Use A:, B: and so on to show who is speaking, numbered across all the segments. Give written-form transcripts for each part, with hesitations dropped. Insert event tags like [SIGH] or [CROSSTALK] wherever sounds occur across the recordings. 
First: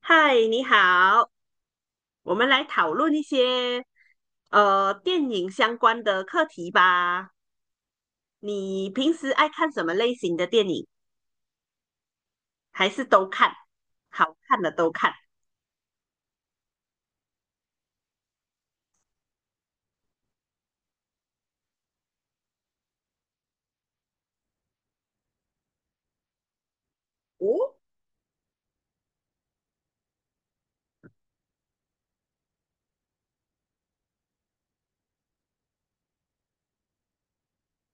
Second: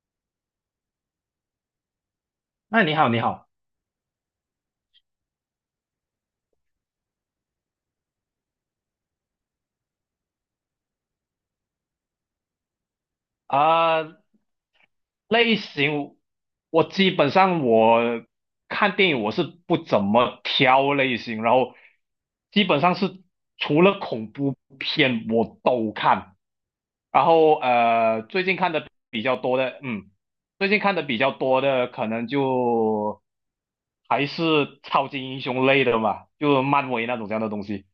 A: 嗨，你好，我们来
B: 那
A: 讨
B: 你好，
A: 论
B: 你
A: 一
B: 好，
A: 些电影相关的课题吧。你平时爱看什么类型的电影？还是都看？
B: 啊、
A: 好看的都看。
B: 类型，我基本上我看电影我是不怎么挑类型，然后基本上是除了恐怖片我都看，然后
A: 哦，
B: 最近看的比较多的，最近看的比较多的可能就还是超级英雄类的嘛，就漫威那种这样的东西，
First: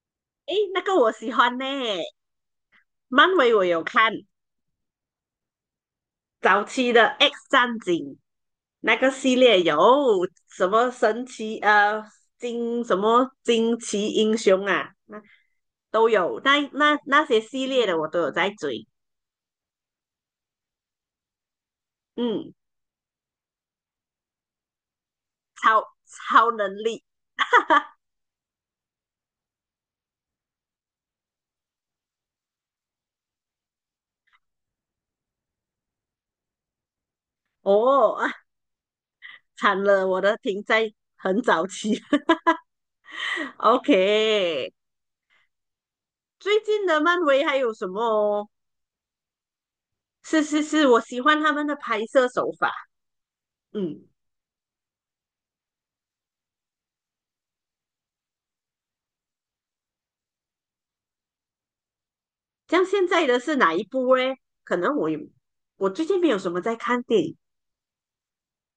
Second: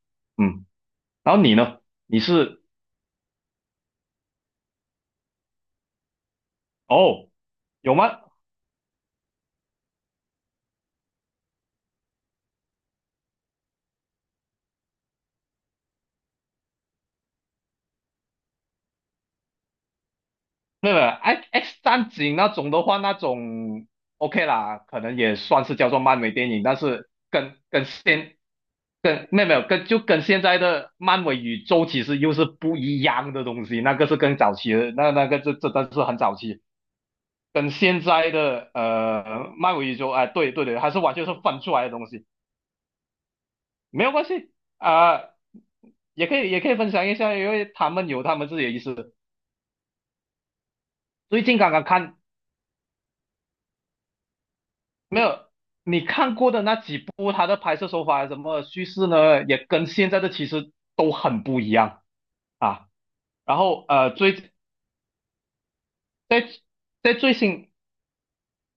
A: 诶，
B: 嗯，
A: 那个我喜
B: 然后你
A: 欢呢，
B: 呢？你是？
A: 漫威我有看，早期的
B: 哦，
A: 《X 战警》
B: 有吗？
A: 那个系列有什么惊奇英雄啊，那都有，那些系列的我都有在追。
B: 没有没有，X X 战警那
A: 嗯。
B: 种的话，那种 OK 啦，可能也算是
A: 超
B: 叫做漫威电
A: 超
B: 影，
A: 能
B: 但
A: 力
B: 是跟跟现跟没有没有跟就跟现在的漫威宇宙其实又是不一样的东西，那个是更早期的，这真的是很早期，跟现
A: 哦啊，
B: 在的漫
A: 惨
B: 威宇
A: 了，
B: 宙，
A: 我的
B: 对
A: 停
B: 对对，还
A: 在
B: 是完全是
A: 很
B: 分
A: 早
B: 出来的
A: 期。
B: 东西。
A: [LAUGHS]
B: 没有关系。
A: OK，
B: 啊、也可以
A: 最
B: 也可以
A: 近
B: 分
A: 的
B: 享一
A: 漫
B: 下，
A: 威
B: 因
A: 还
B: 为
A: 有什
B: 他们有他
A: 么？
B: 们自己的意思。
A: 是是是，我喜欢
B: 最
A: 他
B: 近
A: 们
B: 刚
A: 的
B: 刚
A: 拍
B: 看，
A: 摄手法。嗯，
B: 没有，你看过的那几部，它的拍摄手法什么叙事呢，也跟现在的其实都很不一样
A: 像
B: 啊。
A: 现在的是
B: 然
A: 哪一
B: 后，
A: 部嘞？
B: 最
A: 可能我最近没有
B: 在
A: 什么在看
B: 在
A: 电
B: 最
A: 影，
B: 新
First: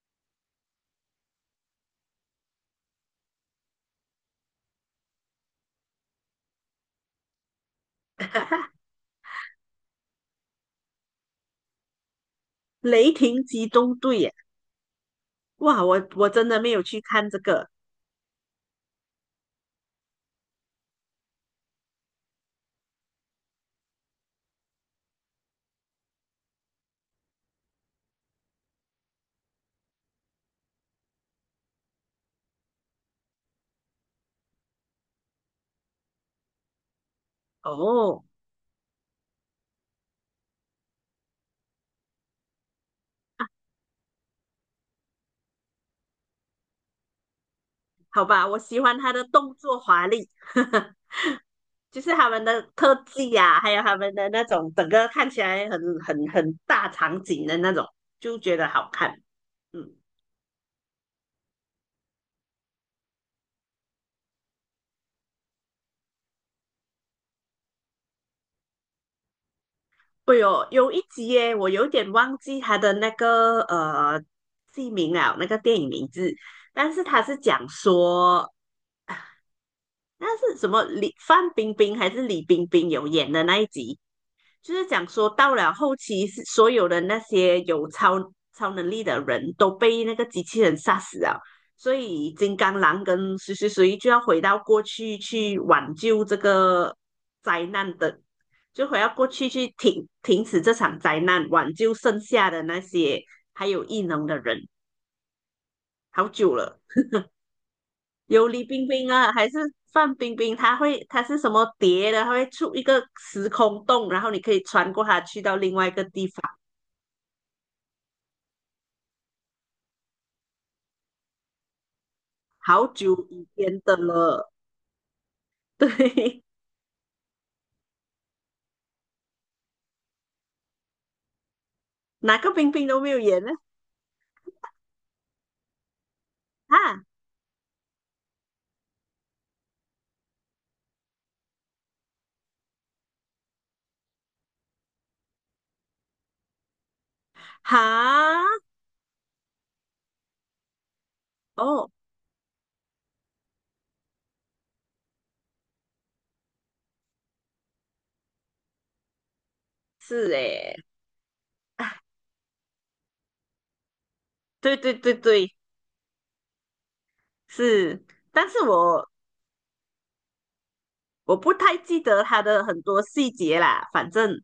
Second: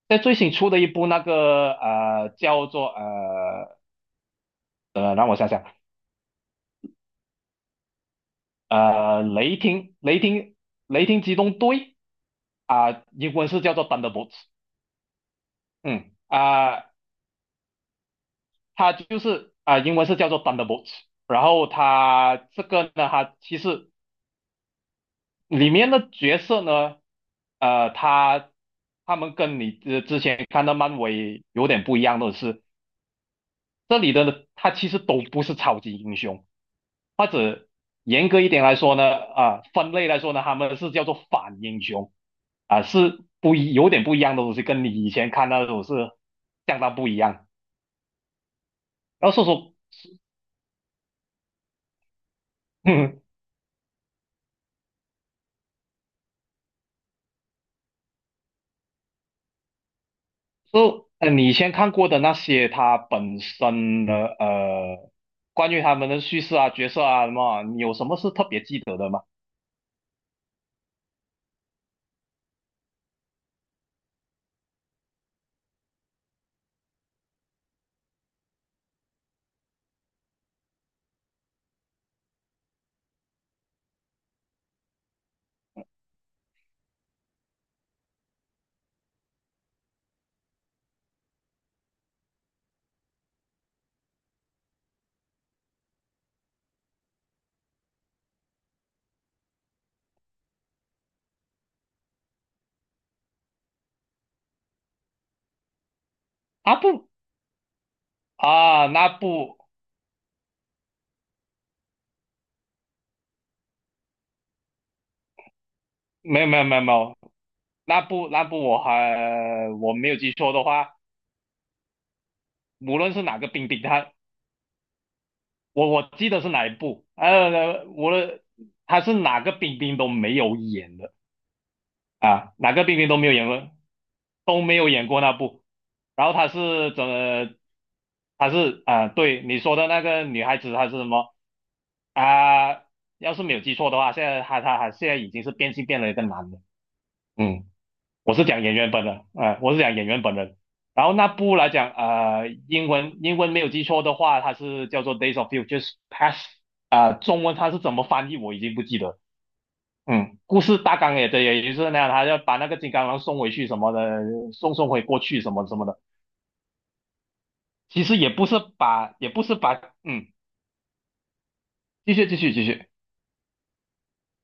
B: 在最新出的一部那个叫做，让我想想，呃，雷霆雷霆雷霆机动队。啊、
A: 《雷
B: 英
A: 霆
B: 文是
A: 机
B: 叫做
A: 动队》耶。
B: Thunderbolts，
A: 哇，
B: 嗯
A: 我真的没有
B: 啊、
A: 去看这个
B: 它就是英文是叫做 Thunderbolts。然后它这个呢，它其实里面的角色呢，呃，他他们跟你之前看到漫威有点不一样的是，这里的呢他其实都不是超级英雄，或者
A: 哦。
B: 严格一点来说呢，分类来说呢，他们是叫做反英雄。是不一有点不一样的东西，跟你以前看到的都是相当不一样。
A: 好吧，我喜欢他的
B: 然后说
A: 动
B: 说，
A: 作华丽。[LAUGHS] 就是他们的特
B: [LAUGHS]
A: 技啊，还有他们的那种整个看起来很大场景的那种，就觉得好看。嗯，
B: 就，你先看过的那些，它本身的关于他们的叙事啊、角色啊什么啊，你有什么是特别记得的吗？
A: 哎呦，有一集耶，我有点忘记他的那个剧名了，那个电影名字，但是他是讲说，啊那是什么范冰冰还是李冰冰有演的那一集，就是讲说，到了后期，是所有的那些有超能力的人都被那个机器人杀死了，所以金刚狼跟谁谁谁就要回到过去去挽救这个灾难的，就回到过去去停止这场灾难，挽救剩下的那些还有异能的人。好久
B: 啊
A: 了，
B: 不
A: 有李冰
B: 啊，那
A: 冰啊，还是
B: 部，
A: 范冰冰？她是什么蝶的？她会出一个时空洞，然后你可以穿过它去到另外一个地
B: 没
A: 方。
B: 有没有没有没有，那部。我还，我没有记错的话，
A: 好
B: 无论是
A: 久
B: 哪个
A: 以
B: 冰
A: 前
B: 冰，
A: 的
B: 他
A: 了，[LAUGHS]
B: 我记得
A: 对，
B: 是哪一部，无论他是哪个冰冰都没有演的。
A: 哪个
B: 啊，
A: 冰
B: 哪个
A: 冰
B: 冰
A: 都
B: 冰
A: 没
B: 都
A: 有
B: 没有
A: 演
B: 演
A: 呢？
B: 过，都没有演过那部。然后他是
A: 啊
B: 怎么？他是对你说的那个女孩子，她是什么。啊、要是没有记错的话，现在她她现在已经是变性变了一个男的。嗯，
A: 哈，
B: 我是讲演员本人，我是讲演员本人。然后那部来
A: 哦，
B: 讲，英文没有记错的话，它是叫做《Days of Future Past》。中文它是怎么翻译我已经不记得。
A: 是
B: 嗯，故
A: 诶，
B: 事大纲也对，也就是那样，他要把那个金刚狼送回去什么的，
A: 对
B: 送
A: 对
B: 回
A: 对
B: 过去
A: 对，
B: 什么什么的。
A: 是，
B: 其实也不
A: 但
B: 是
A: 是我
B: 把，嗯，
A: 我不太记
B: 继
A: 得
B: 续继
A: 他
B: 续
A: 的
B: 继
A: 很
B: 续
A: 多细节啦，反正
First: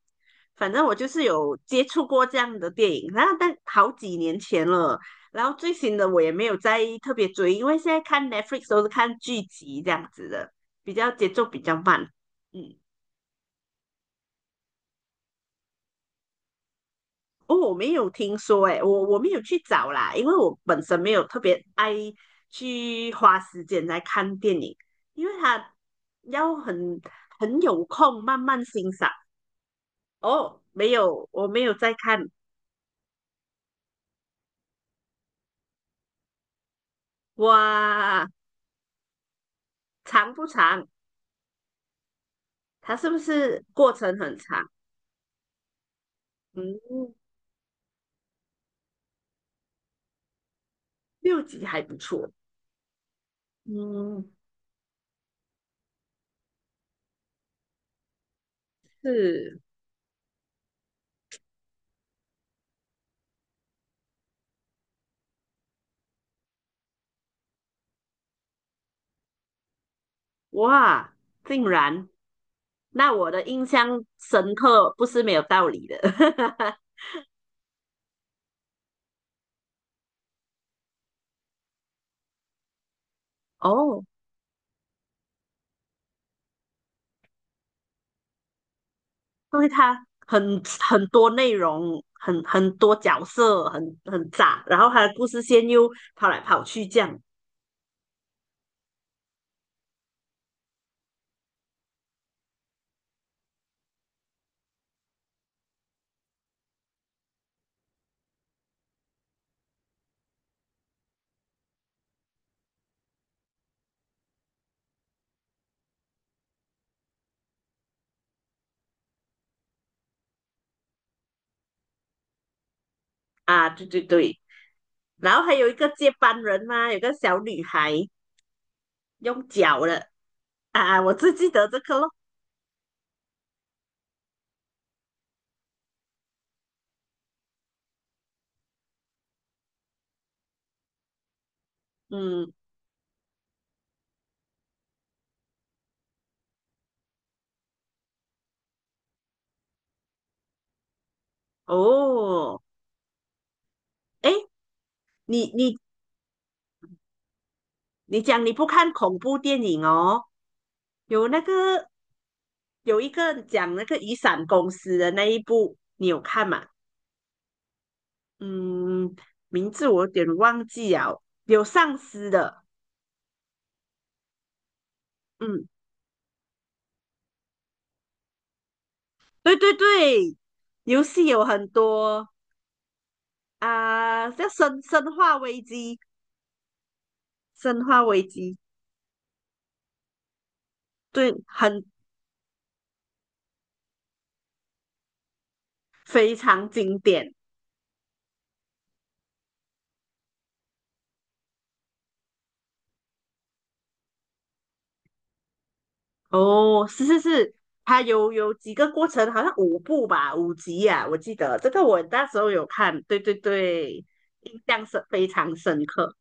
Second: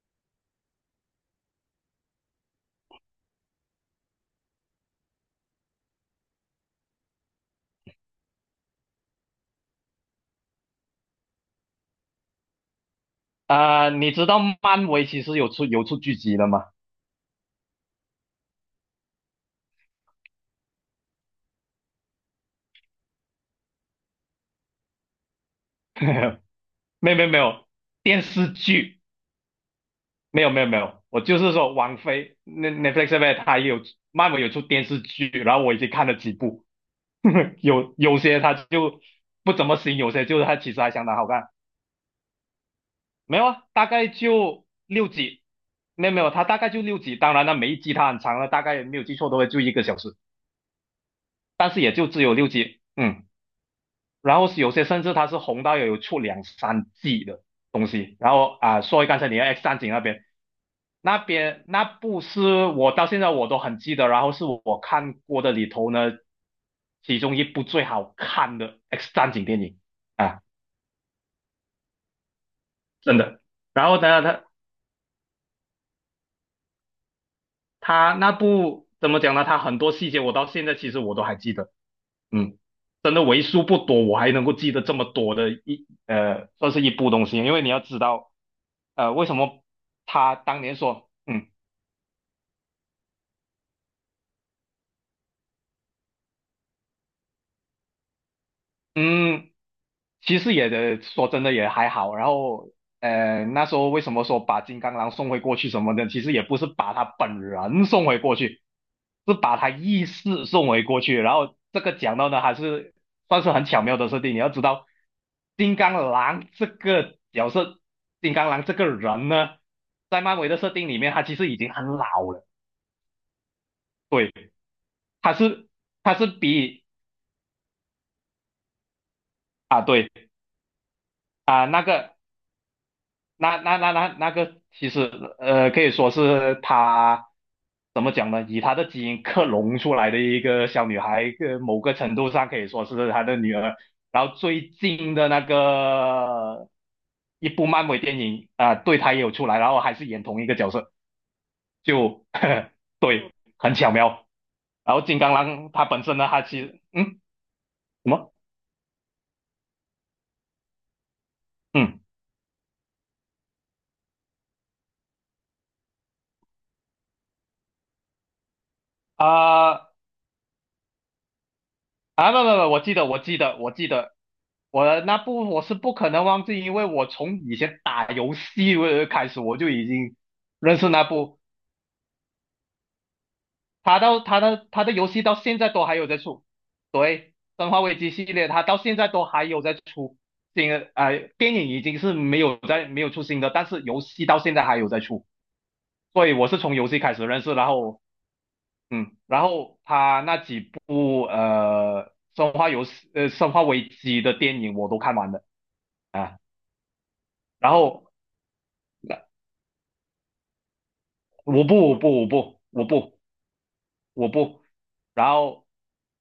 A: 反正我就是有接触过这样的电影，然后但好几年前了，然后最新的我也没有再特别追，因为现在看 Netflix 都是看剧集这样子的，比较节奏比较慢，嗯。
B: 你知道漫威其实有出剧集的吗？
A: 哦，我没有听说诶，我没有去找啦，因为我本身没有特别爱去花时间来看电影，因为它要很
B: [LAUGHS] 没有没有没
A: 很
B: 有，
A: 有
B: 电
A: 空慢
B: 视
A: 慢欣
B: 剧，
A: 赏。
B: 没有
A: 哦，
B: 没有没
A: 没
B: 有，我
A: 有，
B: 就
A: 我
B: 是
A: 没有
B: 说
A: 在
B: 王
A: 看。
B: 菲那 Netflix 上面它也有漫威有出电视剧，然后我已经看了几部，有
A: 哇，
B: 些它就不怎么行，有些
A: 长
B: 就是
A: 不
B: 它其实
A: 长？
B: 还相当好看。
A: 它是不
B: 没有啊，
A: 是
B: 大
A: 过
B: 概
A: 程很长？
B: 就六集，没有没有，它大概就六
A: 嗯，
B: 集。当然了，每一集它很长了，大概没有记错的话就一个小时，
A: 6集
B: 但是
A: 还
B: 也
A: 不
B: 就只
A: 错。
B: 有六集。嗯。
A: 嗯，
B: 然后是有些甚至它是红到有出两三季的东西。然后啊，说回刚才你的
A: 是
B: X 战警那边，那边那部是我到现在我都很记得，然后是我看过的里头呢，其中一部最好看的 X 战警电影啊，
A: 哇，竟然，那
B: 真
A: 我
B: 的。
A: 的印
B: 然后
A: 象
B: 呢，
A: 深刻不是没有道理的。[LAUGHS]
B: 他那部怎么讲呢？他很多细节我到现在其实我都还记得。嗯，真的为数不
A: 哦，
B: 多，我还能够记得这么多的，算是一部东西。因为你要知道，为什么
A: 对他
B: 他当
A: 很
B: 年
A: 很
B: 说，
A: 多
B: 嗯
A: 内容，很多角色，很杂，然后他的故事线又跑来跑去这样
B: 嗯。其实也的，说真的也还好。然后，那时候为什么说把金刚狼送回过去什么的，其实也不是把他本人送回过去，是把他意识送回过去。然后这个讲到呢，还是算是很巧妙的设定。你要知道，金刚狼这个角色，金刚狼这个人呢，在漫威的设定里面，他其实已经很老了。
A: 啊，对对
B: 对，
A: 对，
B: 他
A: 然后还有
B: 是
A: 一个接
B: 他是
A: 班人
B: 比，
A: 嘛，有个小女孩用脚
B: 啊
A: 的
B: 对
A: 啊，我只记得这
B: 那
A: 个咯，
B: 个。那个其实可以说是她。怎么讲呢？以她的基因克隆出来的一个小女孩，某个程度上
A: 嗯，
B: 可以说是她的女儿。然后最近的那个一部漫威电影，对，她也有出来，然后还是演同一个角色，就
A: 哦，
B: [LAUGHS] 对，很巧妙。
A: 诶，
B: 然后金刚
A: 你
B: 狼
A: 你
B: 它本身呢，它其实，嗯什
A: 你
B: 么
A: 讲你不看恐怖电影哦，有那个
B: 嗯
A: 有一个讲那个雨伞公司的那一部，你有看吗？嗯，名字
B: 啊。
A: 我有点忘记了，有丧尸
B: 啊，不不
A: 的，
B: 不，我记得，我记得，我记得，我的那部我
A: 嗯，
B: 是不可能忘记，因为我从以前打游戏开始，
A: 对
B: 我就
A: 对
B: 已经
A: 对，
B: 认识
A: 游
B: 那
A: 戏
B: 部。
A: 有很多
B: 他到
A: 啊，叫生
B: 他的游
A: 生
B: 戏到
A: 化
B: 现
A: 危
B: 在都还
A: 机，
B: 有在出，对，《生化
A: 生
B: 危
A: 化
B: 机》
A: 危
B: 系列，
A: 机，
B: 他到现在都还有在出新的。
A: 对，
B: 电影已
A: 很
B: 经是没有出新的，但是游戏到现在还有在出，所以
A: 非
B: 我是
A: 常
B: 从游
A: 经
B: 戏开始
A: 典
B: 认识，然后嗯，然后他那几部《生化游戏》《生化危机》的电影我都看完了。啊，
A: 哦，是是是，
B: 然
A: 它
B: 后
A: 有几个过程，好像5部吧，5集呀、我记得
B: 我
A: 这
B: 不
A: 个
B: 我
A: 我
B: 不
A: 那
B: 我
A: 时候
B: 不
A: 有
B: 我
A: 看，对
B: 不
A: 对对，
B: 我
A: 印
B: 不，
A: 象非
B: 然
A: 常
B: 后
A: 深刻，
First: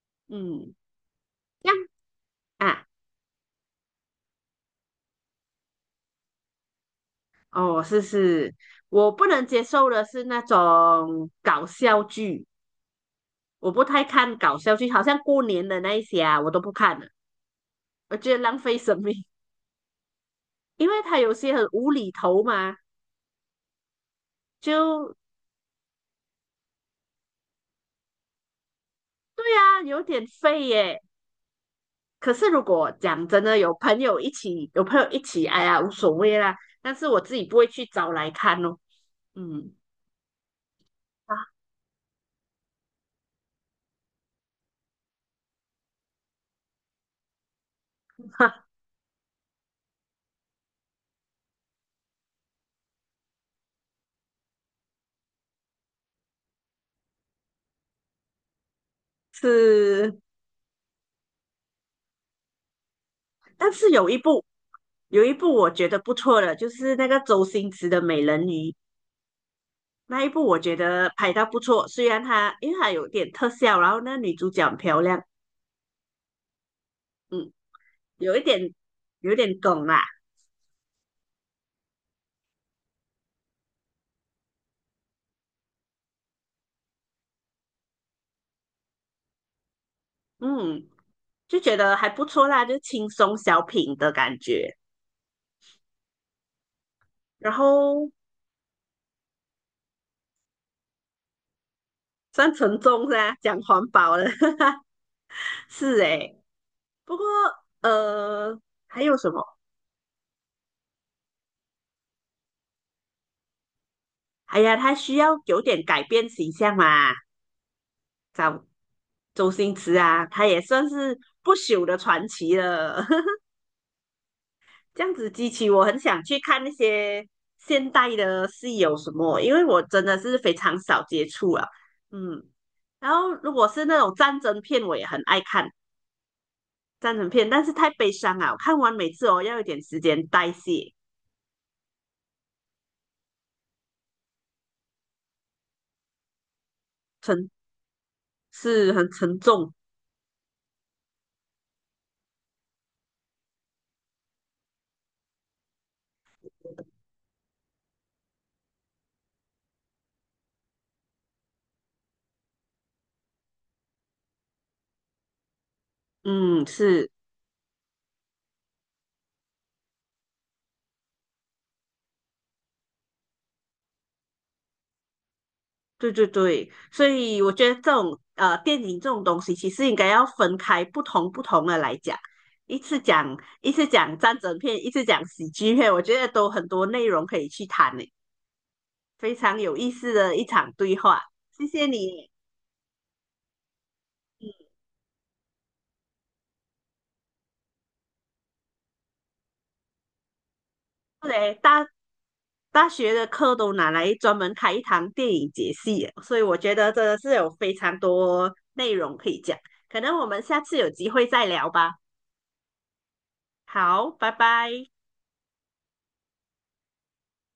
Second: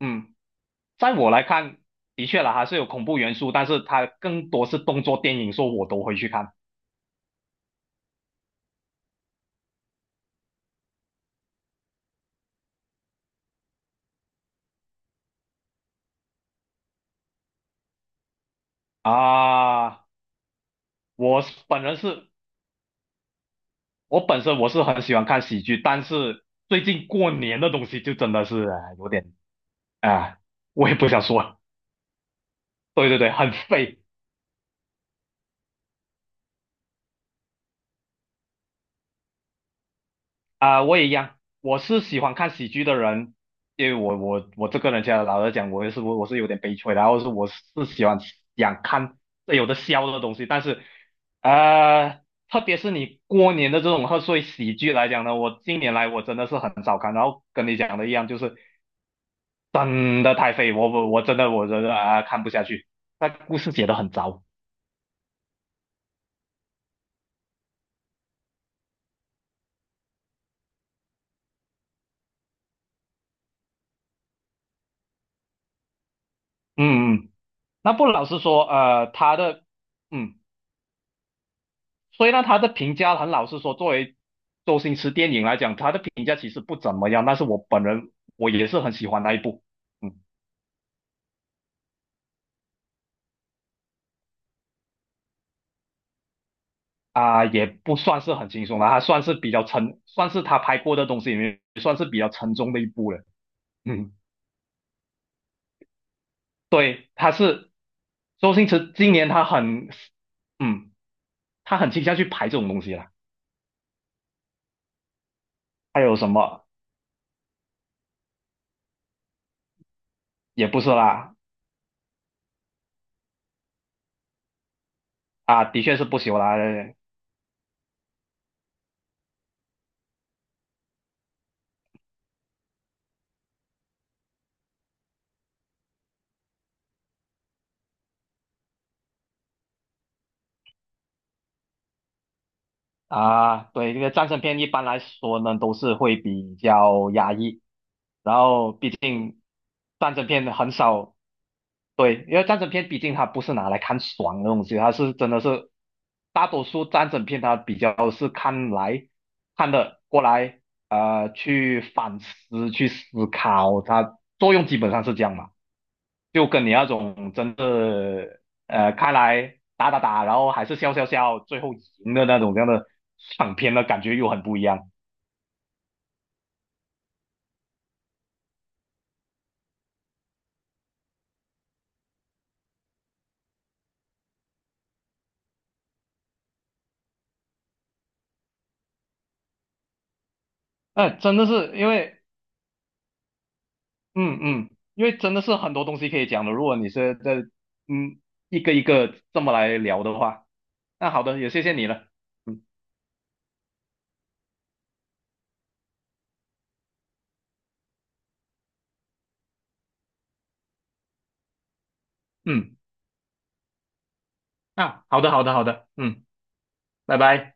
B: 嗯，
A: 嗯，
B: 在我来
A: 这样
B: 看，的确啦，还是有
A: 啊。
B: 恐怖元素，但是它更多是动作电影，说我都会去看
A: 哦，是是，我不能接受的是那种搞笑剧，我不太看搞笑剧，好像过年的那一些啊，我都不看了，我觉得浪费生命，
B: 啊。
A: [LAUGHS] 因为他有
B: 我是
A: 些很
B: 本
A: 无
B: 人
A: 厘
B: 是，
A: 头嘛，
B: 我本身我是很
A: 就
B: 喜欢看喜剧，但是最近过年的东西就真的是啊有点。
A: 对啊，有点
B: 啊，
A: 废
B: 我也
A: 耶。
B: 不想说，
A: 可是如果
B: 对对
A: 讲
B: 对，
A: 真
B: 很
A: 的，有朋
B: 废。
A: 友一起，有朋友一起，哎呀，无所谓啦。但是我自己不会去找来看哦，嗯，
B: 我也一样，我是喜欢看喜剧的人，因为我这个人，家老实讲，我也是我是有点悲催的，然后是我是喜欢
A: [LAUGHS]
B: 想看有的笑的东西，但是呃，特别是你过年的这种贺岁喜剧来讲呢，我近年来我真的是很少看，然后跟你讲的一样，就是
A: 是。
B: 真的太废。我真的我真的看不下去，那故事
A: 但
B: 写
A: 是
B: 的
A: 有
B: 很
A: 一
B: 糟。
A: 部有一部我觉得不错的，就是那个周星驰的《美人鱼》那一部，我觉得拍到不错。虽然它因为它有点特效，然后那女主角很漂亮，
B: 嗯嗯，嗯
A: 嗯，
B: 那不老
A: 有
B: 实
A: 一点
B: 说，
A: 有一
B: 他
A: 点
B: 的。
A: 梗啦，
B: 嗯。所以呢，他的评价很老实说，作为周星驰电影来讲，他的评价其实不怎么样。但是我本人我也是很喜欢那一部。嗯。
A: 嗯，就觉得还不错啦，就轻松小品的感觉。
B: 啊，
A: 然
B: 也不
A: 后
B: 算是很轻松的，他算是比较沉，算是他拍过的东西里面算是比较
A: 算
B: 沉重
A: 沉
B: 的一
A: 重
B: 部
A: 是
B: 了。
A: 啊，讲环
B: 嗯，
A: 保了，[LAUGHS] 是诶。
B: 对，
A: 不过
B: 周
A: 呃，
B: 星驰
A: 还
B: 今
A: 有
B: 年
A: 什么？
B: 他很，嗯，他很倾向去拍这种东西了。
A: 哎呀，他需要有点
B: 还
A: 改
B: 有
A: 变
B: 什
A: 形
B: 么？
A: 象嘛，找周星驰啊，他也
B: 也不
A: 算
B: 是
A: 是
B: 啦，
A: 不朽的传奇了。[LAUGHS] 这样子激
B: 啊，
A: 起
B: 的
A: 我
B: 确
A: 很
B: 是不
A: 想去
B: 朽啦。
A: 看那些现代的戏有什么，因为我真的是非常少接触啊。嗯，然后如果是那种战争片，我也很爱看战争片，但是太悲伤啊，我看完每次哦要一点时间代谢，
B: 啊，对，这个战争片一般来说呢，都是会比较压抑，然后毕
A: 是很沉
B: 竟
A: 重。
B: 战争片很少，对，因为战争片毕竟它不是拿来看爽的东西，它是真的是大多数战争片它比较是看的过来，去反思去思考，它作用基本上是这样嘛。就
A: 嗯，
B: 跟你那
A: 是。
B: 种真的开来打打打，然后还是笑笑笑，最后赢的那种这样的爽片的感觉又很不一样。
A: 对对对，所以我觉得这种电影这种东西，其实应该要分开不同的来讲，一次讲一次讲战争片，一次讲喜剧片，我觉得都很多内容可以去谈呢，非常有意思的一场对话。
B: 真的
A: 谢
B: 是
A: 谢
B: 因为
A: 你，
B: 嗯嗯，因为真的是很多东西可以讲的。如果你是在嗯一个这么来聊的话，那好的，也
A: 对，
B: 谢谢
A: 大
B: 你了。嗯
A: 大学的课都拿来专门开一堂电影解析了，所以我觉得真的是有非常多内容可以讲，可能我们下次有机会再聊吧。
B: 嗯，
A: 好，拜拜。
B: 啊，好的好的好的，嗯，拜拜。